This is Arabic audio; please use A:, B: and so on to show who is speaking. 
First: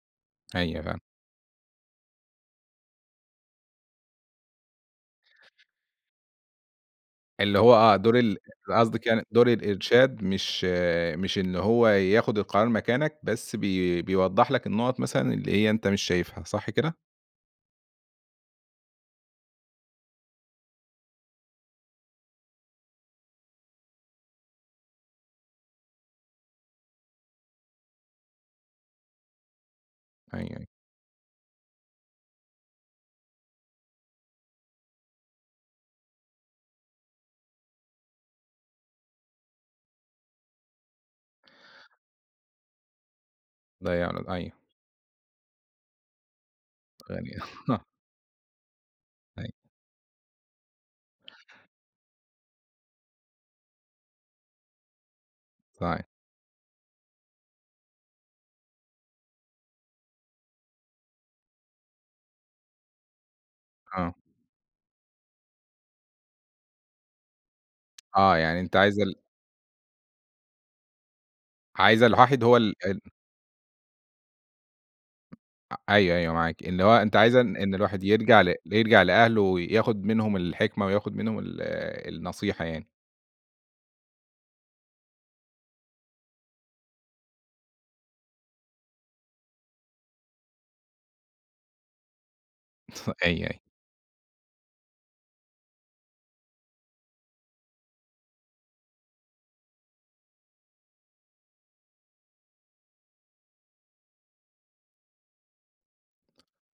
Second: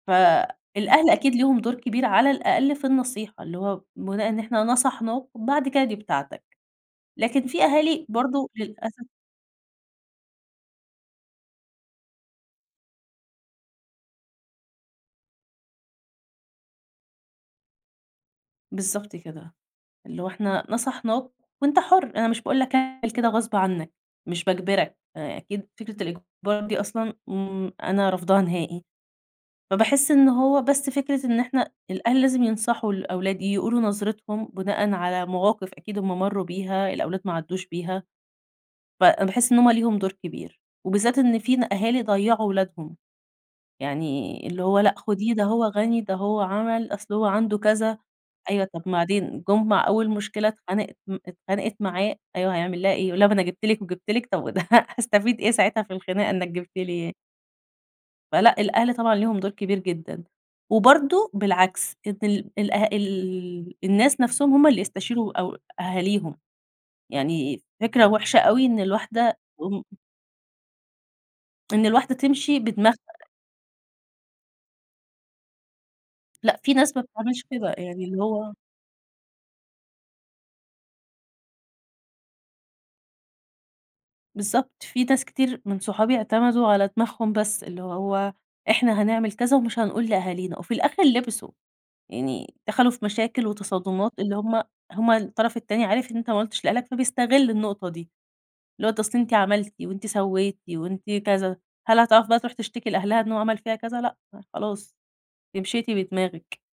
A: ف
B: أيوه فعلًا.
A: الأهل أكيد ليهم دور كبير على الأقل في النصيحة، اللي هو بناءً إن إحنا نصحناك بعد كده دي بتاعتك، لكن
B: اللي
A: في
B: هو آه،
A: أهالي
B: دور ال
A: برضه للأسف
B: قصدِك يعني دور الإرشاد مش مش إن هو يأخد القرار مكانك بس بي بيوضّح لك النقط مثلًا اللي هي أنت مش شايفها، صح كده؟
A: بالضبط كده، اللي إحنا نصحناك، وأنت حُر، أنا مش باقول لك كده غصب عنّك مش باجبرك، أكيد فكرة الإجبار دي أصلًا إمم، أنا رفضاها نهائي، فباحِس إنه
B: أيوه،
A: هو
B: أيوه.
A: بس فكرة إن إحنا الأهل لازم ينصحوا الأولاد، يقولوا نظرتهم بناءً على مواقِف أكيد هُم مَرّوا بيها، الأولاد ما عدّوش بيها، فباحِس إن هُم ليهم دور كبير، وبالذات إن فينا أهالي ضيّعوا ولادهم،
B: ضيّيع له
A: يعني
B: أيوه.
A: اللي هو لأ خُديه ده هو غني، ده هو عمَل، أصل هو
B: يعني
A: عنده
B: آه.
A: كذا، أيوه طَب بعدين
B: أيوه.
A: جُم مع أول مشكلة اتخانق م اتخانقت معاه أيوه هيعمل لها إيه يقُول لها ما أنا جبت لك وجبت لك، طيب هأستفيد إيه ساعتها في
B: صحيح.
A: الخناقة إنك جبت لي ي فلأ، الأهل طبعًا ليهم دور كبير جدًا، وبرضه بالعكس إن ال الأه ال
B: آه.
A: الناس نفسهم هُم اللي يستشيروا أو أهاليهم، يعني فكرة
B: آه
A: وحشة
B: يعني
A: أوي
B: أنت
A: إن
B: عايز ال
A: الواحدة م إن
B: عايزة
A: الواحدة
B: الواحد هو
A: تمشي
B: ال
A: بدماغها.
B: ال آآ، أيوه، أيوه،
A: لأ
B: معاكِ
A: في
B: اللي هو
A: ناس ما
B: أنتِ عايزة
A: بتعملش كده،
B: إن الواحد
A: يعني اللي
B: يرجع
A: هو
B: ل يرجع لأهله وياخد منهم الحكمة وياخد منهم ال النصيحة يعني.
A: بالضبط في ناس كتير من صحابي اعتمدوا على دماغهم بس، اللي هو إحنا هنعمل كذا ومش هنقول لأهالينا، وفي الأخر لبسوا، يعني دخلوا في
B: أيوه،
A: مشاكل
B: أيوه.
A: وتصادمات اللي هُم هُم الطرف التاني عارف إن أنت ما قُلتش لأهلك فبيستغل النقطة دي، اللي هو أصل أنت عملتِ وأنتِ سوّيتِ وأنتِ كذا، هل هتعرف بقى تروح تشتكي لأهلها إن هو عمل فيها كذا؟ لأ خلاص ل أنتِ مشيتِ بدماغِك.